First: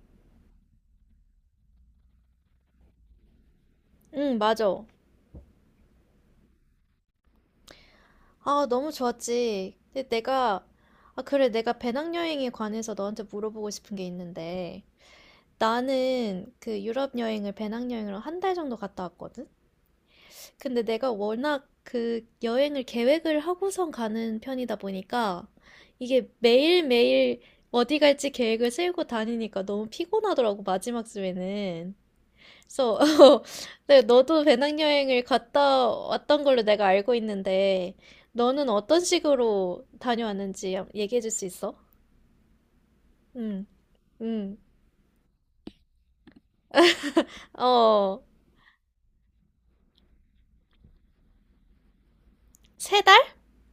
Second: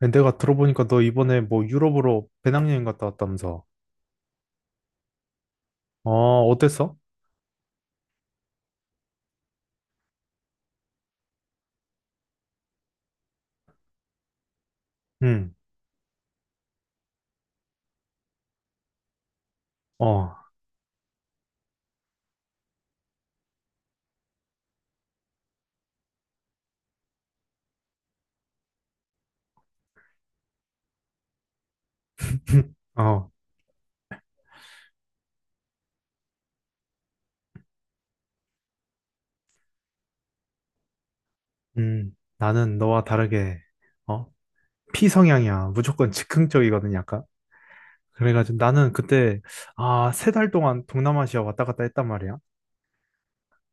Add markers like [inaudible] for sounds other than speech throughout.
아니, 내가 들어보니까 너 이번에 뭐 유럽으로 배낭여행 갔다 왔다면서. 응, 맞아. 어, 어땠어? 아, 너무 좋았지. 근데 내가, 아, 그래, 내가 배낭여행에 관해서 너한테 물어보고 싶은 게 있는데, 응, 나는 그 유럽 여행을 배낭여행으로 한 달 정도 갔다 왔거든? 어, 근데 내가 워낙 그 여행을 계획을 하고선 가는 편이다 보니까, 이게 매일매일 어디 갈지 계획을 세우고 다니니까 너무 피곤하더라고, 마지막 주에는. [laughs] 그래서 어, [laughs] 네, 너도 배낭여행을 갔다 왔던 걸로 내가 알고 있는데 너는 어떤 식으로 다녀왔는지 얘기해 줄 수 있어? 나는 너와 다르게, 응, 어, 응. 피성향이야. 무조건 즉흥적이거든, 약간. 어, 그래가지고 나는 그때, 아, 세 달 동안 동남아시아 왔다 갔다 했단 말이야. 세 달?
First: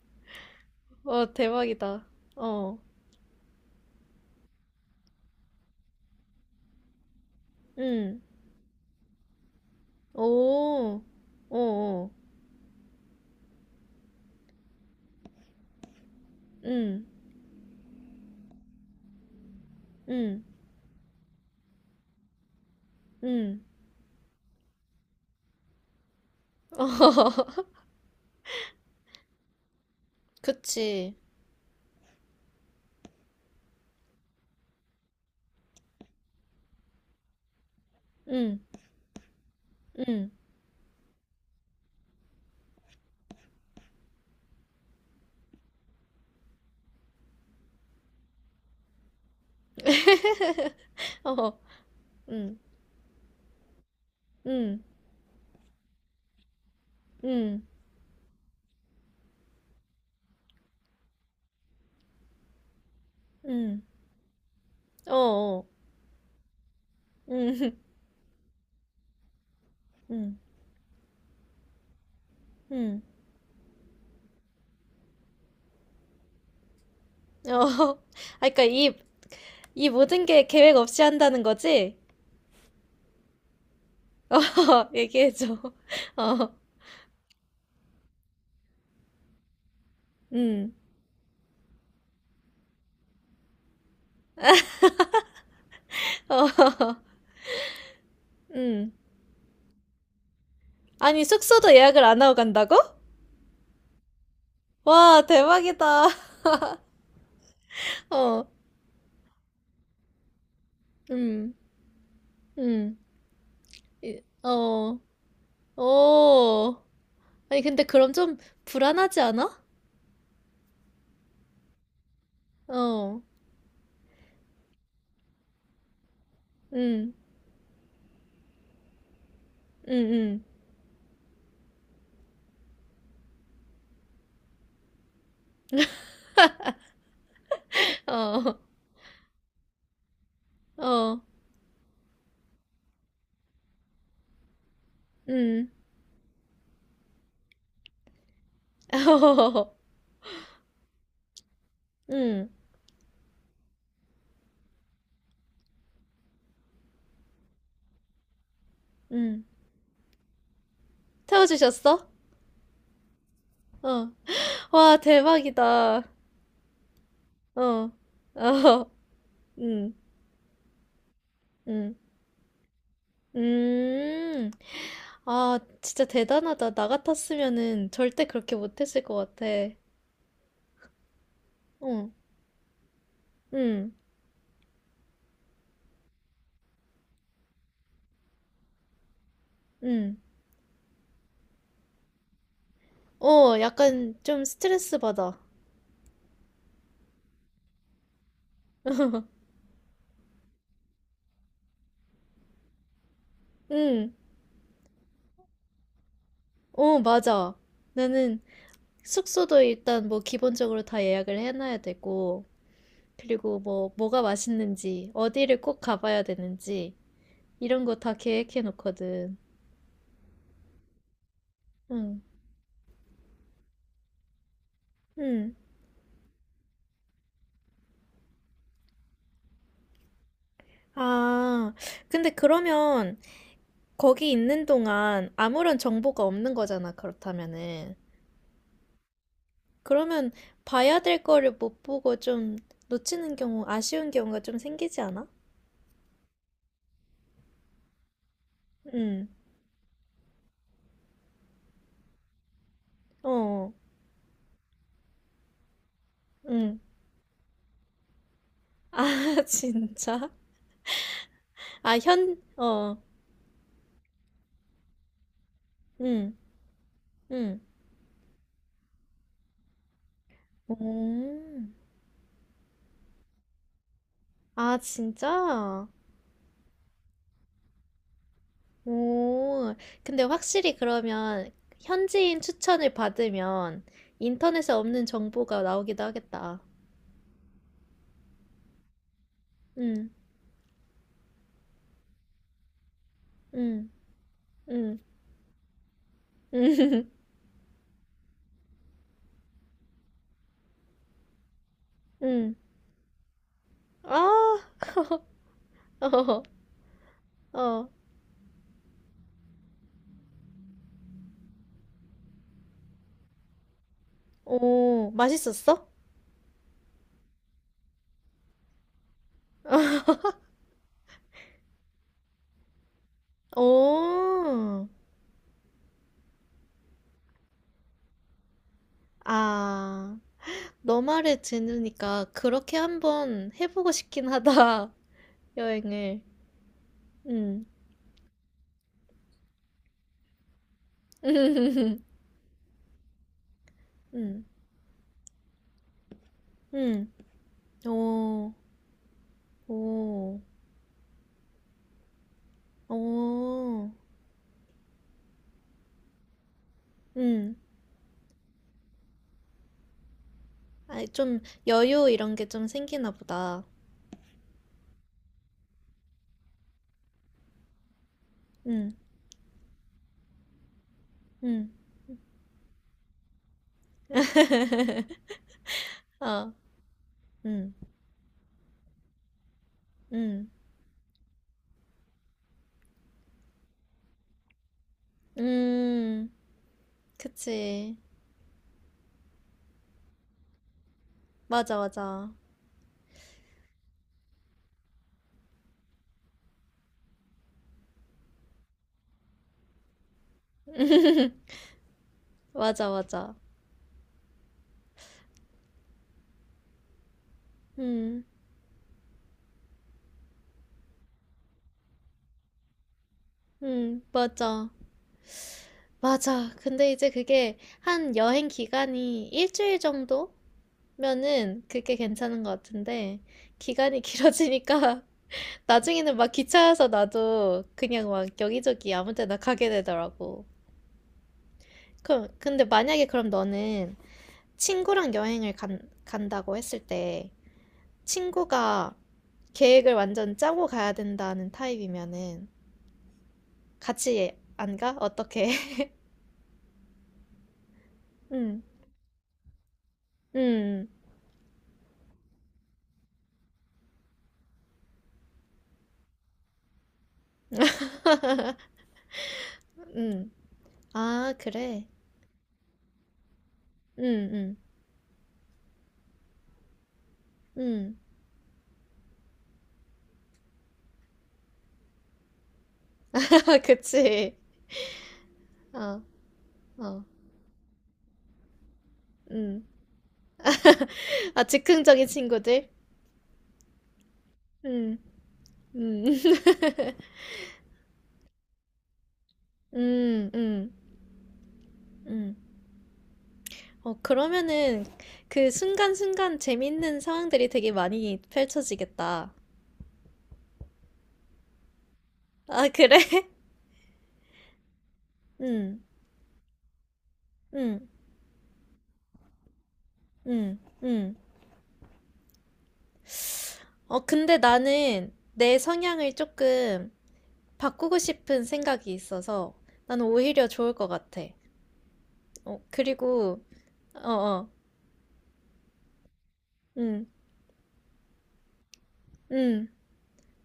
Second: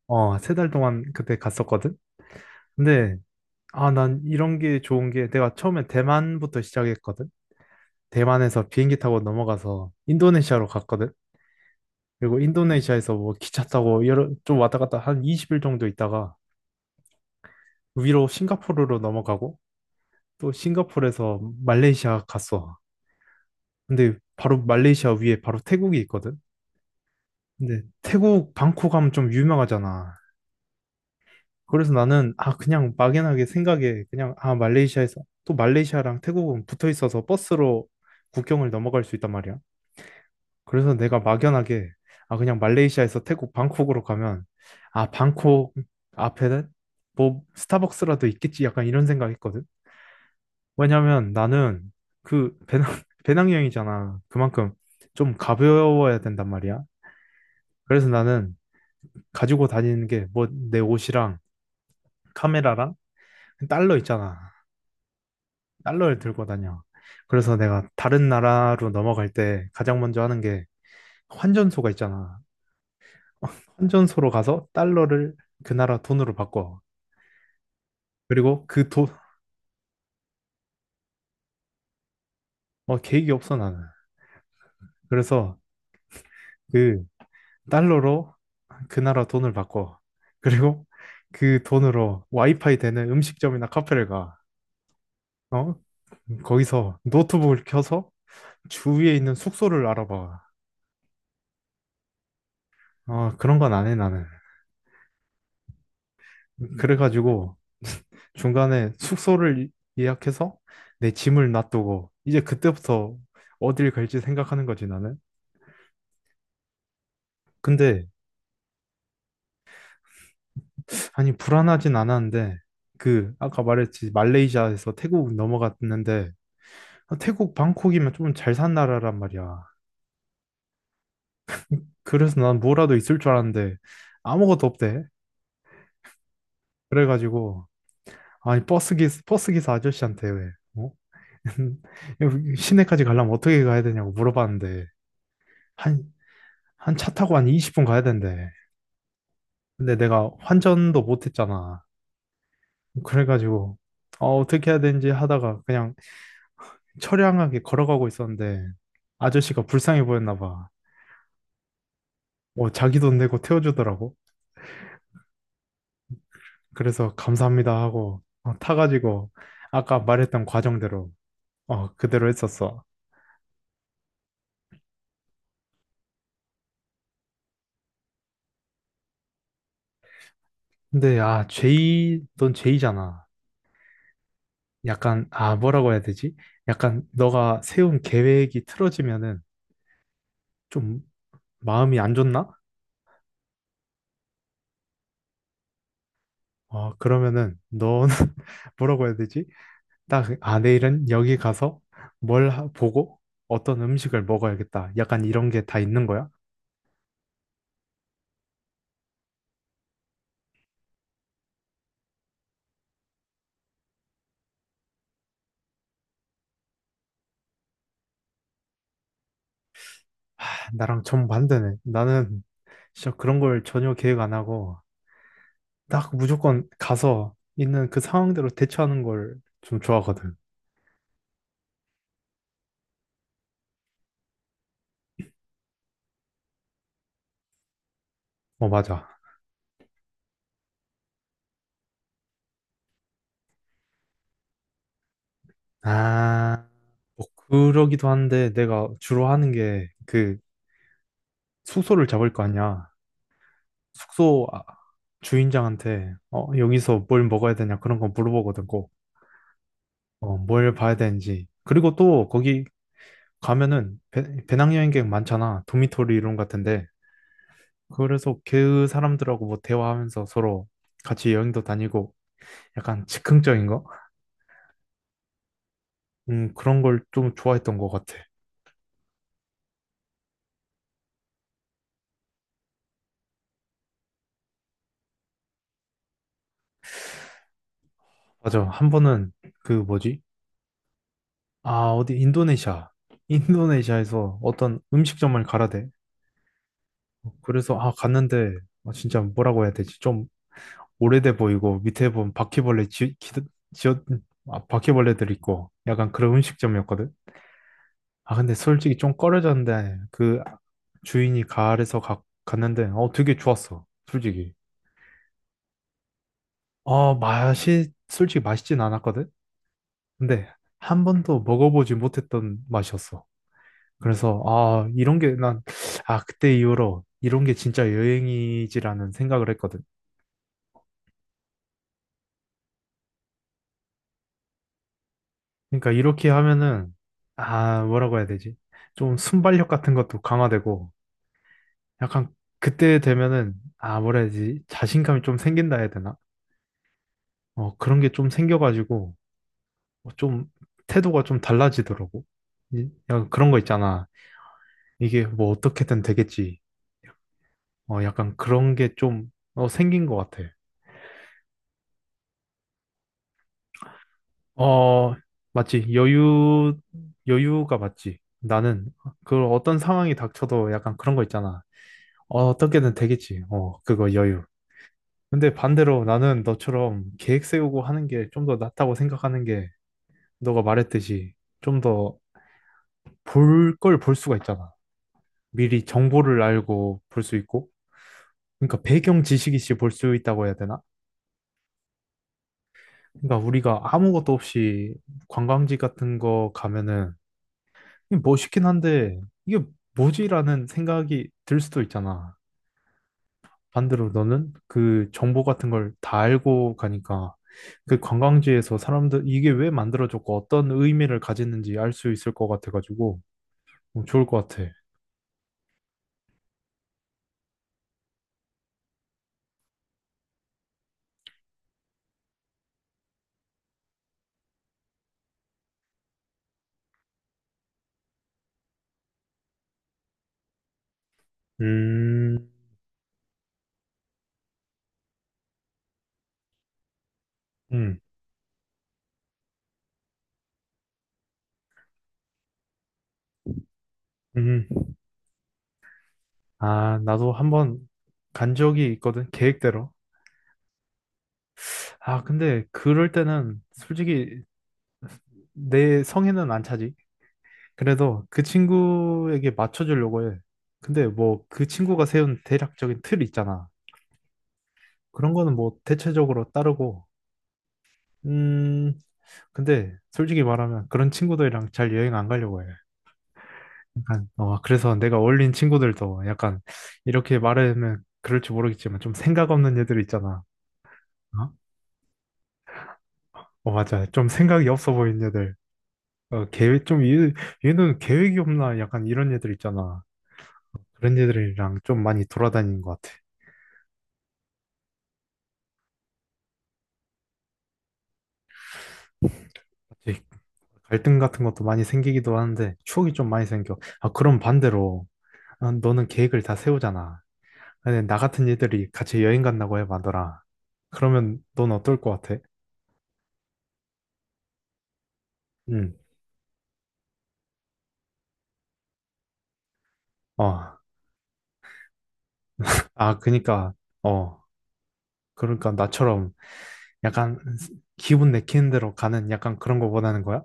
어, 세 달 동안 어, 그때 갔었거든? 대박이다. 어, 근데, 아, 난 이런 게 좋은 게 내가 처음에 대만부터 시작했거든? 응. 대만에서 비행기 타고 넘어가서 인도네시아로 오, 갔거든? 오, 오. 그리고 인도네시아에서 뭐 기차 타고 여러 좀 왔다 갔다 한 20일 정도 있다가 응, 위로 싱가포르로 넘어가고 응, 또 싱가포르에서 말레이시아 갔어. 응. 근데 바로 말레이시아 위에 바로 태국이 있거든. [laughs] 어허허허 근데 태국 방콕 하면 좀 유명하잖아. 그치. 그래서 나는 아 그냥 막연하게 생각에 그냥 아 말레이시아에서 또 말레이시아랑 태국은 붙어 있어서 버스로 응, 국경을 넘어갈 수 있단 말이야. 응. 그래서 내가 막연하게 아 그냥 말레이시아에서 태국 방콕으로 가면 아 방콕 앞에는 뭐 스타벅스라도 있겠지 약간 이런 생각했거든. 왜냐면 어, 나는 그 응, 배낭 [laughs] 배낭여행이잖아. 그만큼 응, 좀 가벼워야 된단 말이야. 응, 그래서 나는 가지고 다니는 게 뭐 내 옷이랑 카메라랑 응. 달러 있잖아. 어, 어. 달러를 들고 다녀. 그래서 응, [laughs] 내가 다른 나라로 넘어갈 때 가장 먼저 응, 하는 게 환전소가 있잖아. 응. 환전소로 가서 달러를 그 나라 돈으로 바꿔. 어. [laughs] 아, 그러니까 그리고 그 이 돈, 이 모든 게 계획 없이 한다는 거지? 어, 계획이 없어, 나는. 어, [laughs] 얘기해줘. 그래서 [laughs] 어, 그 달러로 그 나라 돈을 바꿔. 음. 그리고 그 돈으로 와이파이 되는 음식점이나 카페를 가. [laughs] 어? 어, 거기서 [laughs] 노트북을 켜서 음. 주위에 있는 숙소를 알아봐. 아니, 숙소도 예약을 안 하고 간다고? 어, 그런 건 안 해, 나는. 와, 대박이다. 그래가지고 [laughs] 어, 중간에 숙소를 예약해서 내 짐을 음, 놔두고 이제 음. 그때부터 어딜 갈지 생각하는 거지, 어, 나는. 오. 아니, 근데 근데 그럼 좀 불안하지 않아? 아니, 불안하진 않았는데, 어, 그, 아까 말했지, 말레이시아에서 태국 넘어갔는데, 음, 아, 태국 방콕이면 좀 잘 산 나라란 말이야. 음. 그래서 난 뭐라도 있을 줄 알았는데, 아무것도 없대. 그래가지고, [laughs] 어, 아니, 버스 기사 아저씨한테 왜, 어? 어, [laughs] 여기 시내까지 가려면 어떻게 가야 되냐고 물어봤는데, 음. 한, 한 차 타고 한 20분 가야 된대. [laughs] 어, 근데 내가 환전도 못 했잖아. 음, 그래가지고, 어, 어떻게 해야 되는지 하다가 그냥 처량하게 걸어가고 있었는데 음. 아저씨가 불쌍해 보였나 봐. 태워주셨어? 어, 자기 돈 내고 어. 태워주더라고. 와, 대박이다. 그래서 감사합니다 어. 하고 [laughs] 어, 어. 타가지고 음. 아까 말했던 과정대로 어, 음. 그대로 했었어. 음. 아, 진짜 대단하다. 나 같았으면은 절대 그렇게 못했을 것 같아. 근데 아, 어. 제이, 넌 제이잖아. 음. 약간 아, 뭐라고 해야 되지? 약간 너가 세운 계획이 틀어지면은 음. 좀 마음이 안 좋나? 어, 약간 좀 스트레스 받아. 어, 그러면은 너는 [laughs] 뭐라고 해야 되지? [laughs] 딱, 아, 내일은 여기 가서 뭘 하- 보고 어떤 응, 음식을 먹어야겠다. 약간 이런 게 다 있는 거야? 어, 맞아. 나는 숙소도 일단 뭐 기본적으로 다 예약을 해놔야 되고, 그리고 뭐가 맛있는지, 어디를 꼭 가봐야 되는지, 이런 거 다 계획해 놓거든. 아, 나랑 정반대네. 응, 나는 진짜 그런 걸 전혀 계획 안 하고 응. 딱 무조건 가서 있는 그 상황대로 대처하는 걸 좀 좋아하거든. 아, 근데 그러면 거기 있는 동안 아무런 정보가 없는 거잖아, 그렇다면은. 어, 맞아. 그러면 봐야 될 거를 못 보고 좀 놓치는 경우, 아쉬운 경우가 좀 생기지 않아? 아, 뭐 그러기도 한데 내가 주로 응, 하는 게 그 숙소를 잡을 거 아니야. 어, 숙소 아, 주인장한테 어, 응. 여기서 뭘 먹어야 되냐 그런 거 물어보거든. 아, [laughs] 진짜? 어, 뭘 봐야 되는지. 그리고 또 거기 어, 가면은 배낭여행객 많잖아. 도미토리 응, 이런 같은데. 응. 그래서 그 사람들하고 뭐 대화하면서 서로 같이 오, 여행도 다니고 약간 즉흥적인 거? 아, 진짜? 그런 걸 좀 좋아했던 것 같아. 오, 근데 확실히 그러면 현지인 추천을 받으면 인터넷에 없는 정보가 나오기도 하겠다. 맞아. 한 번은 그 응, 뭐지? 아, 어디 인도네시아. 응, 인도네시아에서 어떤 응. 음식점을 가라 대. [laughs] 응. 그래서 아, 갔는데 아, 진짜 뭐라고 해야 되지? 좀 오래돼 보이고 밑에 보면 응. 바퀴벌레 지어, 아, 아, 바퀴벌레들 있고 약간 그런 [laughs] 음식점이었거든. 어, 어, 아 근데 솔직히 좀 꺼려졌는데 그 주인이 가을에서 갔는데 어 되게 좋았어. 솔직히. 오, 맛있었어? 어 맛이 솔직히 맛있진 않았거든. 근데 [laughs] 한 번도 먹어보지 못했던 맛이었어. 그래서 오, 아 이런 게 난 아 그때 이후로 이런 게 진짜 여행이지라는 생각을 했거든. 아, 너 말을 들으니까 그렇게 한번 해보고 싶긴 하다, [laughs] 그러니까 여행을. 이렇게 하면은 응, 아 뭐라고 해야 되지? 좀 순발력 같은 것도 강화되고 [laughs] 약간 그때 되면은 아 뭐라 해야 응, 되지? 자신감이 좀 생긴다 해야 되나? 응, 어 그런 게 좀 오, 생겨가지고 어, 오, 좀 태도가 좀 달라지더라고. 이- 약간 그런 거 오, 있잖아. 이게 뭐 어떻게든 되겠지. 응. 어 약간 그런 게 좀 어, 생긴 것 같아. 아, 좀 여유 이런 게 좀 생기나 보다. 어 맞지? 여유가 맞지? 나는 응, 그 어떤 상황이 닥쳐도 약간 그런 거 있잖아. 응, 어, 어떻게든 되겠지. 어, 그거 여유. 근데 반대로 나는 아, 너처럼 계획 응, 세우고 하는 게 좀 더 낫다고 생각하는 게 응, 너가 말했듯이 좀 더 볼 걸 볼 수가 있잖아. 미리 음, 정보를 알고 볼 수 있고. 그치. 그러니까 배경 지식이시 볼 수 있다고 해야 되나? 맞아, 맞아. 그러니까 우리가 아무것도 없이 관광지 같은 거 가면은 이게 멋있긴 한데 이게 뭐지라는 생각이 들 [laughs] 수도 있잖아. 맞아, 맞아. 반대로 너는 그 정보 같은 걸 다 알고 가니까 그 음, 관광지에서 사람들 이게 왜 만들어졌고 어떤 의미를 가졌는지 알 수 있을 것 같아가지고 어, 좋을 것 맞아. 같아. 맞아. 근데 이제 그게 한 여행 기간이 일주일 정도면은 그게 괜찮은 것 같은데, 기간이 길어지니까 [laughs] 나중에는 막 기차에서 나도 그냥 막 여기저기 아무 데나 가게 되더라고. 그럼, 음, 근데 만약에 그럼 너는 친구랑 간다고 했을 때, 음, 친구가 계획을 완전 짜고 가야 된다는 타입이면은, 같이 음. 안 가? 어떻게? [laughs] 아, 나도 한번 간 응, 적이 있거든, 계획대로. 응, 아, 근데 그럴 때는 솔직히 내 성에는 안 차지. 그래도 그 친구에게 응. 맞춰주려고 해. 근데 아, 뭐 그 그래. 친구가 세운 대략적인 틀 있잖아. 응, 응, 그런 거는 뭐 대체적으로 따르고 응. 음, 근데 솔직히 말하면 그런 친구들이랑 잘 여행 안 가려고 해. [laughs] 약간, 그치. 어, 그래서 내가 어울린 어, 친구들도 약간 어, 이렇게 말하면 그럴지 모르겠지만 좀 생각 응. 없는 애들 있잖아. 아, 어? 즉흥적인 친구들? 어, 맞아. 좀 생각이 없어 응, 보이는 애들. 응, [laughs] 어, 계획, 좀, 얘는 계획이 없나? 약간 이런 애들 있잖아. 응, 응, 그런 애들이랑 좀 많이 응. 돌아다니는 것 같아. 어, 그러면은 그 순간순간 재밌는 상황들이 되게 많이 펼쳐지겠다. 이제 갈등 같은 것도 많이 생기기도 아, 하는데 그래? 추억이 좀 [laughs] 많이 생겨. 아, 그럼 반대로, 아, 응, 너는 계획을 다 세우잖아. 응, 아니, 나 같은 애들이 같이 여행 간다고 해봐더라. 응, 응. 그러면 넌 어떨 것 같아? 어, 근데 나는 내 응. 성향을 조금 바꾸고 싶은 생각이 있어서 나는 오히려 좋을 어. 것 같아. 어, 아, 그리고, 그니까, 어, 어. 어, 그러니까 나처럼 응, 약간 기분 내키는 대로 가는 약간 응, 그런 거 원하는 거야?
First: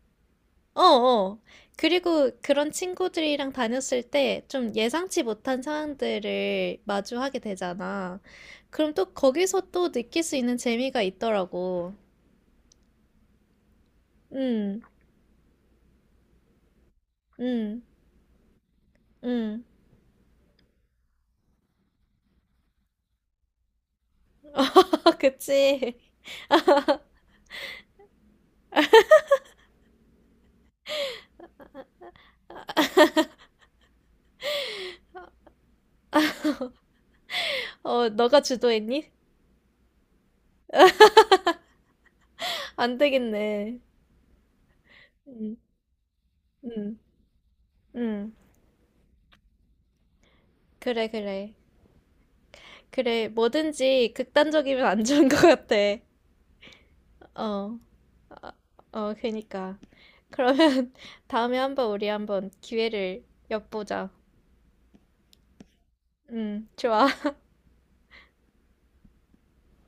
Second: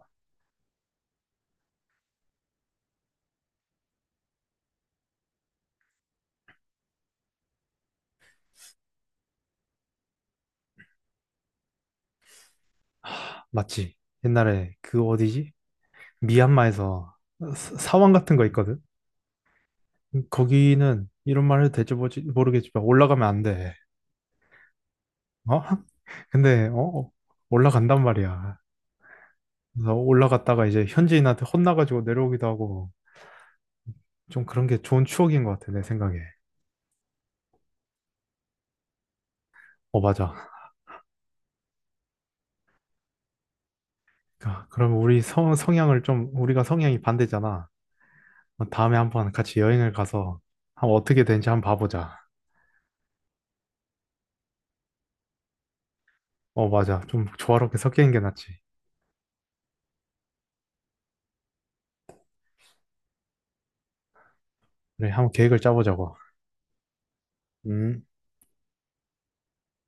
어, 어. 그리고 그런 친구들이랑 다녔을 때 좀 예상치 못한 상황들을 마주하게 되잖아. 그럼 또 거기서 또 느낄 수 있는 재미가 있더라고. 맞지? 옛날에 응, 그 어디지? 미얀마에서 사- 응, 사원 같은 거 있거든? 응. 거기는 이런 말 해도 될지 모르겠지만 올라가면 안 돼. [laughs] 어? [laughs] 그치? 근데, 어? 어, 올라간단 말이야. 그래서 올라갔다가 이제 현지인한테 혼나가지고 내려오기도 하고. 좀 그런 게 좋은 추억인 것 같아, 내 생각에. 어, 너가 주도했니? 어, 맞아. [laughs] 안 되겠네. 그러니까 그럼 우리 성, 응, 성향을 좀, 우리가 응, 성향이 반대잖아. 응. 어, 다음에 한번 같이 여행을 가서 한 그래, 어떻게 되는지 그래. 한번 봐보자. 그래, 뭐든지 극단적이면 안 좋은 것 같아. 어, 맞아. 좀 조화롭게 어, 섞이는 게 아, 낫지. 어, 어, 그니까. 그러면 [laughs] 다음에 한번 우리 한번 기회를 엿보자. 그래, 한번 계획을 짜보자고. 좋아. 음.